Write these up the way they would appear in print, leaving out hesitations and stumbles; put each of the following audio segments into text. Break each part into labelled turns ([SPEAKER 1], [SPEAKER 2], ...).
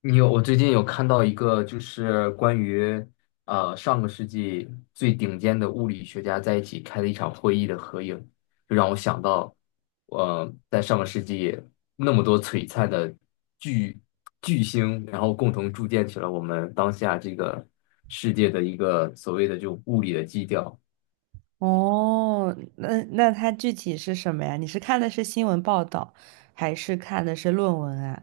[SPEAKER 1] 你有，我最近有看到一个，就是关于上个世纪最顶尖的物理学家在一起开的一场会议的合影，就让我想到。在上个世纪那么多璀璨的巨巨星，然后共同铸建起了我们当下这个世界的一个所谓的就物理的基调。
[SPEAKER 2] 哦，那它具体是什么呀？你是看的是新闻报道，还是看的是论文啊？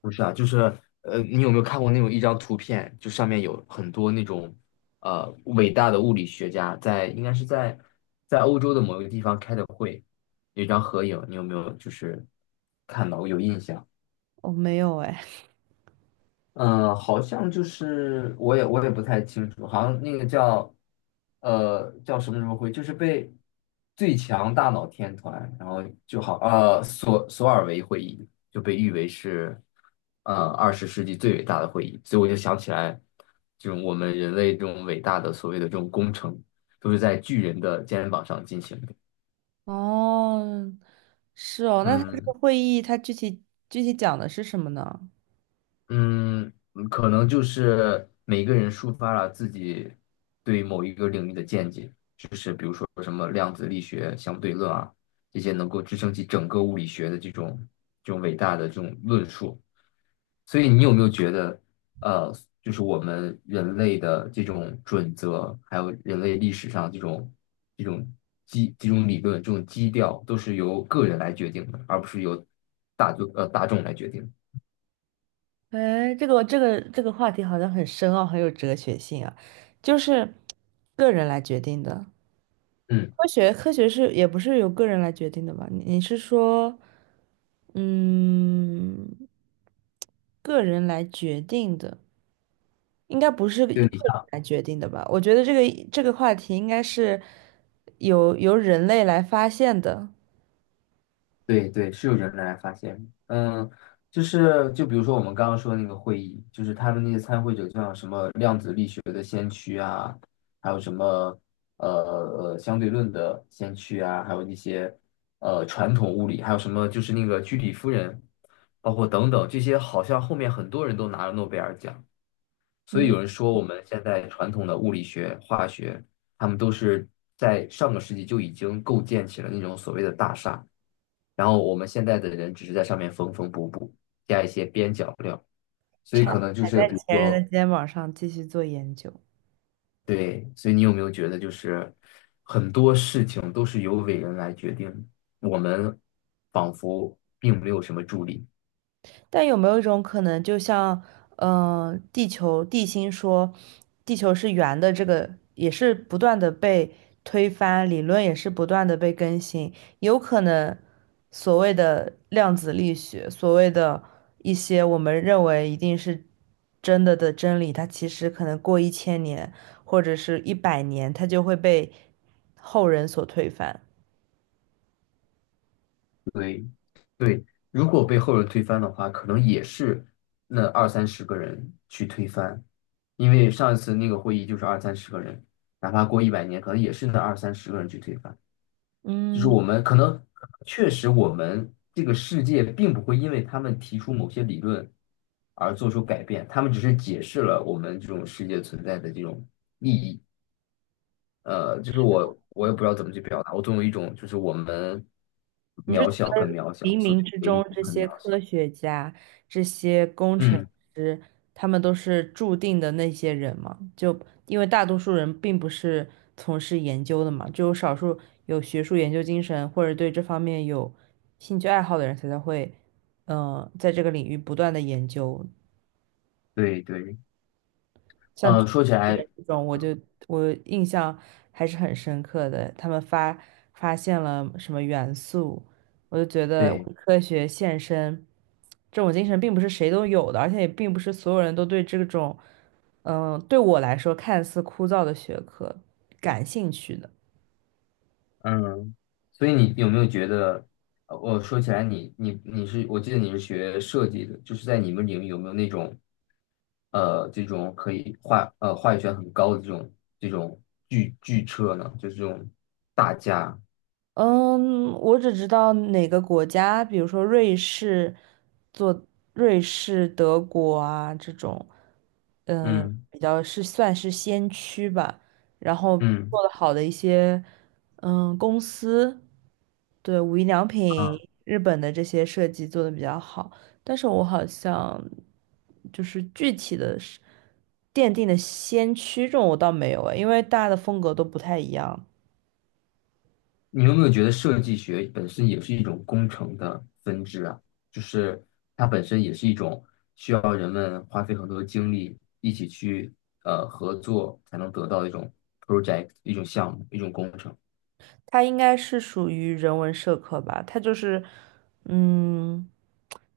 [SPEAKER 1] 不是啊，就是你有没有看过那种一张图片，就上面有很多那种伟大的物理学家在，应该是在欧洲的某一个地方开的会，有一张合影，你有没有就是看到有印象？
[SPEAKER 2] 哦，没有哎。
[SPEAKER 1] 嗯，好像就是我也不太清楚，好像那个叫叫什么什么会，就是被最强大脑天团，然后就好索尔维会议就被誉为是20世纪最伟大的会议，所以我就想起来，这种我们人类这种伟大的所谓的这种工程，都是在巨人的肩膀上进行的。
[SPEAKER 2] 哦，是哦，那它这个
[SPEAKER 1] 嗯。
[SPEAKER 2] 会议它具体讲的是什么呢？
[SPEAKER 1] 嗯。可能就是每个人抒发了自己对某一个领域的见解，就是比如说什么量子力学、相对论啊，这些能够支撑起整个物理学的这种伟大的这种论述。所以你有没有觉得？呃，就是我们人类的这种准则，还有人类历史上这种这种理论、这种基调，都是由个人来决定的，而不是由大众来决定的。
[SPEAKER 2] 哎，这个话题好像很深奥，很有哲学性啊，就是个人来决定的。
[SPEAKER 1] 嗯，
[SPEAKER 2] 科学是也不是由个人来决定的吧？你是说，嗯，个人来决定的。应该不是个人
[SPEAKER 1] 就你像。
[SPEAKER 2] 来决定的吧？我觉得这个话题应该是由人类来发现的，
[SPEAKER 1] 对对，是有人来发现。嗯，就是就比如说我们刚刚说的那个会议，就是他们那些参会者，像什么量子力学的，还有什么呃相对论的先驱啊，还有那些传统物理，还有什么就是那个居里夫人，包括等等这些，好像后面很多人都拿了诺贝尔奖，所以
[SPEAKER 2] 嗯，
[SPEAKER 1] 有人说我们现在传统的物理学、化学，他们都是在上个世纪就已经构建起了那种所谓的大厦。然后我们现在的人只是在上面缝缝补补，加一些边角料，所以
[SPEAKER 2] 踩
[SPEAKER 1] 可能就
[SPEAKER 2] 踩
[SPEAKER 1] 是
[SPEAKER 2] 在
[SPEAKER 1] 比如
[SPEAKER 2] 前人的
[SPEAKER 1] 说。
[SPEAKER 2] 肩膀上继续做研究。
[SPEAKER 1] 对，所以你有没有觉得就是很多事情都是由伟人来决定的？我们仿佛并没有什么助力。
[SPEAKER 2] 但有没有一种可能，就像，地球地心说，地球是圆的，这个也是不断的被推翻，理论也是不断的被更新，有可能所谓的量子力学，所谓的一些我们认为一定是真的的真理，它其实可能过1000年或者是100年，它就会被后人所推翻。
[SPEAKER 1] 对对，如果被后人推翻的话，可能也是那二三十个人去推翻，因为上一次那个会议就是二三十个人，哪怕过100年，可能也是那二三十个人去推翻。就是
[SPEAKER 2] 嗯，
[SPEAKER 1] 我们可能确实我们这个世界并不会因为他们提出某些理论而做出改变，他们只是解释了我们这种世界存在的这种。就是我也不知道怎么去表达，我总有一种就是我们
[SPEAKER 2] 你是
[SPEAKER 1] 渺
[SPEAKER 2] 觉
[SPEAKER 1] 小很
[SPEAKER 2] 得
[SPEAKER 1] 渺小，
[SPEAKER 2] 冥
[SPEAKER 1] 所
[SPEAKER 2] 冥之中
[SPEAKER 1] 以
[SPEAKER 2] 这
[SPEAKER 1] 很
[SPEAKER 2] 些
[SPEAKER 1] 渺
[SPEAKER 2] 科
[SPEAKER 1] 小。
[SPEAKER 2] 学家、这些工程
[SPEAKER 1] 嗯。
[SPEAKER 2] 师，他们都是注定的那些人吗？就因为大多数人并不是从事研究的嘛，只有少数有学术研究精神或者对这方面有兴趣爱好的人才会，在这个领域不断的研究。
[SPEAKER 1] 对对。
[SPEAKER 2] 像巨
[SPEAKER 1] 说起
[SPEAKER 2] 人
[SPEAKER 1] 来。
[SPEAKER 2] 这种，我印象还是很深刻的。他们发现了什么元素，我就觉得
[SPEAKER 1] 对。
[SPEAKER 2] 为科学献身这种精神并不是谁都有的，而且也并不是所有人都对这种，对我来说看似枯燥的学科感兴趣的。
[SPEAKER 1] 嗯，所以你有没有觉得？我说起来你，你是，我记得你是学设计的，就是在你们领域有没有那种？这种可以话语权很高的这种巨车呢？就是这种大家。
[SPEAKER 2] 嗯，我只知道哪个国家，比如说瑞士，做瑞士、德国啊这种，
[SPEAKER 1] 嗯
[SPEAKER 2] 比较是算是先驱吧。然后
[SPEAKER 1] 嗯。
[SPEAKER 2] 做的好的一些，公司，对，无印良品、日本的这些设计做的比较好。但是我好像就是具体的是奠定的先驱这种我倒没有诶，因为大家的风格都不太一样。
[SPEAKER 1] 你有没有觉得设计学本身也是一种工程的分支啊？就是它本身也是一种需要人们花费很多的精力一起去合作才能得到的一种 project、一种项目、一种工程
[SPEAKER 2] 它应该是属于人文社科吧？它就是，嗯，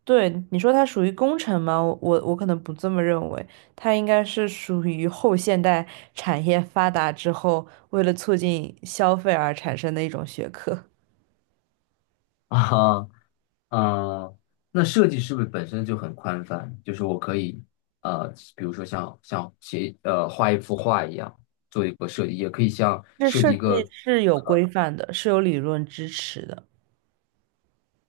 [SPEAKER 2] 对，你说它属于工程吗？我可能不这么认为，它应该是属于后现代产业发达之后，为了促进消费而产生的一种学科。
[SPEAKER 1] 啊。嗯，那设计是不是本身就很宽泛？就是我可以呃，比如说像写画一幅画一样做一个设计，也可以像
[SPEAKER 2] 这
[SPEAKER 1] 设
[SPEAKER 2] 设
[SPEAKER 1] 计一
[SPEAKER 2] 计
[SPEAKER 1] 个。
[SPEAKER 2] 是有规范的，是有理论支持的。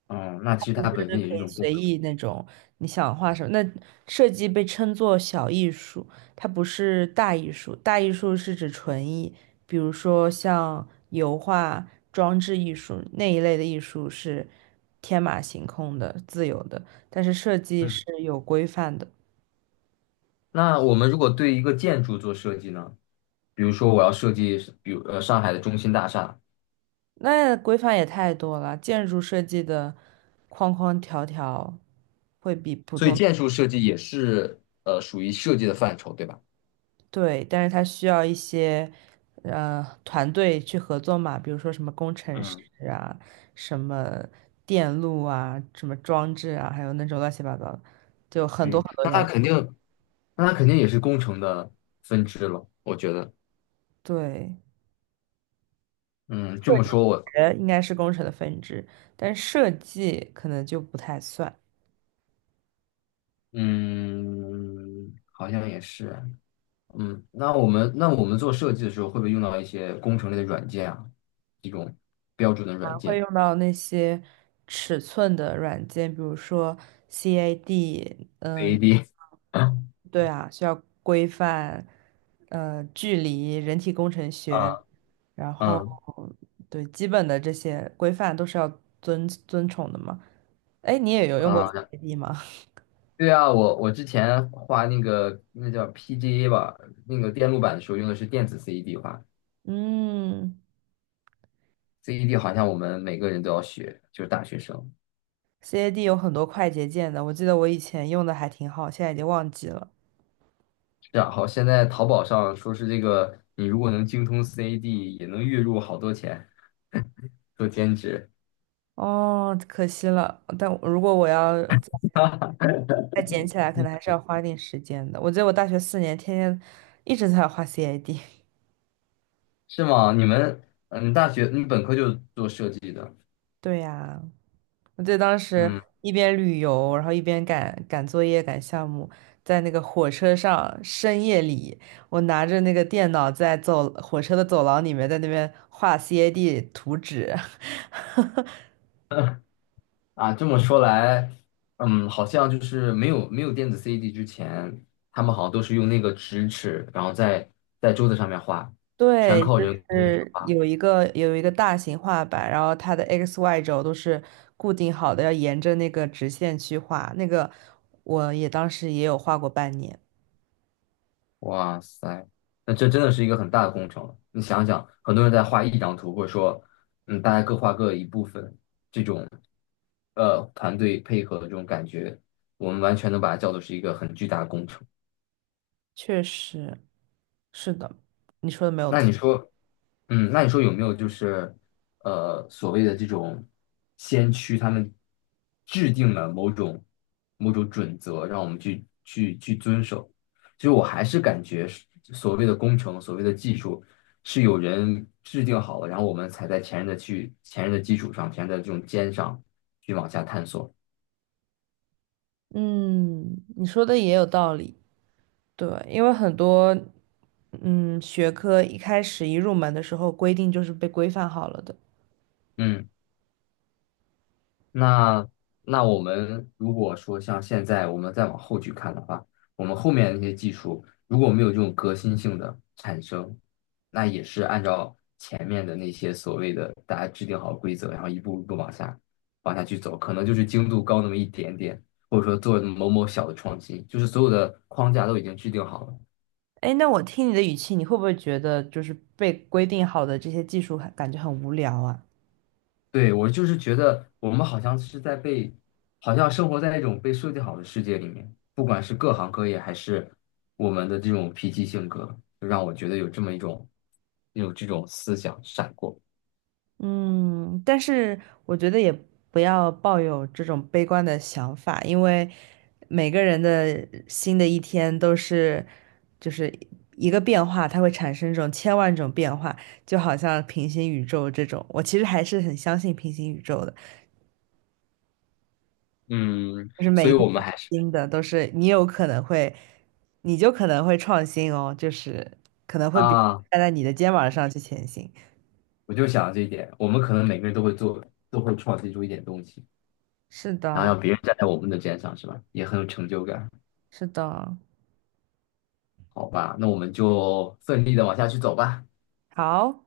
[SPEAKER 1] 嗯，那其实
[SPEAKER 2] 不是
[SPEAKER 1] 它本身也是
[SPEAKER 2] 可
[SPEAKER 1] 一
[SPEAKER 2] 以
[SPEAKER 1] 种工
[SPEAKER 2] 随
[SPEAKER 1] 程。
[SPEAKER 2] 意那种，你想画什么？那设计被称作小艺术，它不是大艺术。大艺术是指纯艺，比如说像油画、装置艺术那一类的艺术是天马行空的、自由的，但是设计是有规范的。
[SPEAKER 1] 那我们如果对一个建筑做设计呢？比如说我要设计，比如上海的中心大厦，
[SPEAKER 2] 那规范也太多了，建筑设计的框框条条。会比不。
[SPEAKER 1] 所以建筑设计也是属于设计的范畴，对吧？
[SPEAKER 2] 对，但是它需要一些团队去合作嘛，比如说什么工程师
[SPEAKER 1] 嗯，
[SPEAKER 2] 啊，什么电路啊，什么装置啊，还有那种乱七八糟的，就很多
[SPEAKER 1] 对，
[SPEAKER 2] 很多要。
[SPEAKER 1] 那它肯定也是工程的分支了，我觉得。
[SPEAKER 2] 对，
[SPEAKER 1] 嗯，这么说我。
[SPEAKER 2] 应该是工程的分支，但设计可能就不太算。
[SPEAKER 1] 嗯，好像也是。嗯，那我们做设计的时候，会不会用到一些工程类的软件啊？这种标准的
[SPEAKER 2] 还
[SPEAKER 1] 软
[SPEAKER 2] 会
[SPEAKER 1] 件
[SPEAKER 2] 用到那些尺寸的软件，比如说 CAD，
[SPEAKER 1] a
[SPEAKER 2] 嗯。
[SPEAKER 1] d
[SPEAKER 2] 对啊，需要规范，距离、人体工程学，
[SPEAKER 1] 啊。
[SPEAKER 2] 然后
[SPEAKER 1] 嗯
[SPEAKER 2] 对基本的这些规范都是要遵从的嘛。哎，你也有用过
[SPEAKER 1] 嗯
[SPEAKER 2] CAD 吗？
[SPEAKER 1] 对啊，我之前画那个那叫 PGA 吧，那个电路板的时候用的是电子 CED 画
[SPEAKER 2] 嗯
[SPEAKER 1] ，CED 好像我们每个人都要学，就是大学生。
[SPEAKER 2] ，CAD 有很多快捷键的，我记得我以前用的还挺好，现在已经忘记了。
[SPEAKER 1] 然后现在淘宝上说是这个，你如果能精通 CAD 也能月入好多钱，做兼职
[SPEAKER 2] 哦，可惜了。但如果我要再捡起来，可能还是要花点时间的。我记得我大学4年天天一直在画 CAD。
[SPEAKER 1] 是吗？你们。嗯，大学你本科就做设计的。
[SPEAKER 2] 对呀，我记得当时
[SPEAKER 1] 嗯。
[SPEAKER 2] 一边旅游，然后一边赶作业、赶项目，在那个火车上深夜里，我拿着那个电脑在走火车的走廊里面，在那边画 CAD 图纸。
[SPEAKER 1] 啊，这么说来。好像就是没有电子 CD a D 之前，他们好像都是用那个直尺，然后在桌子上面画，全
[SPEAKER 2] 对，就
[SPEAKER 1] 靠人
[SPEAKER 2] 是
[SPEAKER 1] 工。
[SPEAKER 2] 有一个大型画板，然后它的 x、y 轴都是固定好的，要沿着那个直线去画。那个我也当时也有画过半年，
[SPEAKER 1] 哇塞，那这真的是一个很大的工程了。你想想，很多人在画一张图，或者说。大家各画各一部分，这种团队配合的这种感觉，我们完全能把它叫做是一个很巨大的工程。
[SPEAKER 2] 确实是的，你说的没有
[SPEAKER 1] 那
[SPEAKER 2] 错。
[SPEAKER 1] 你说。有没有就是所谓的这种先驱，他们制定了某种某种准则，让我们去遵守？其实我还是感觉是所谓的工程，所谓的技术，是有人制定好了，然后我们才在前人的基础上，前人的这种肩上去往下探索。
[SPEAKER 2] 嗯，你说的也有道理。对，因为很多学科一开始一入门的时候规定就是被规范好了的。
[SPEAKER 1] 嗯。那那我们如果说像现在我们再往后去看的话，我们后面那些技术如果没有这种革新性的产生，那也是按照前面的那些所谓的大家制定好规则，然后一步一步往下去走，可能就是精度高那么一点点，或者说做某某小的创新，就是所有的框架都已经制定好了。
[SPEAKER 2] 哎，那我听你的语气，你会不会觉得就是被规定好的这些技术感觉很无聊啊？
[SPEAKER 1] 对，我就是觉得我们好像是在被，好像生活在一种被设计好的世界里面，不管是各行各业，还是我们的这种脾气性格，就让我觉得有这么一种，有这种思想闪过。
[SPEAKER 2] 嗯，但是我觉得也不要抱有这种悲观的想法，因为每个人的新的一天都是就是一个变化，它会产生这种千万种变化，就好像平行宇宙这种，我其实还是很相信平行宇宙的。
[SPEAKER 1] 嗯，
[SPEAKER 2] 就是每
[SPEAKER 1] 所
[SPEAKER 2] 一
[SPEAKER 1] 以
[SPEAKER 2] 天
[SPEAKER 1] 我
[SPEAKER 2] 都
[SPEAKER 1] 们
[SPEAKER 2] 是
[SPEAKER 1] 还是。
[SPEAKER 2] 新的，都是你有可能会，你就可能会创新哦，就是可能会别人
[SPEAKER 1] 啊，
[SPEAKER 2] 站在你的肩膀上去前行。
[SPEAKER 1] 我就想这一点，我们可能每个人都会做，都会创新出一点东西，
[SPEAKER 2] 是
[SPEAKER 1] 然后
[SPEAKER 2] 的，
[SPEAKER 1] 让别人站在我们的肩上，是吧？也很有成就感。
[SPEAKER 2] 是的，
[SPEAKER 1] 好吧，那我们就奋力的往下去走吧。
[SPEAKER 2] 好。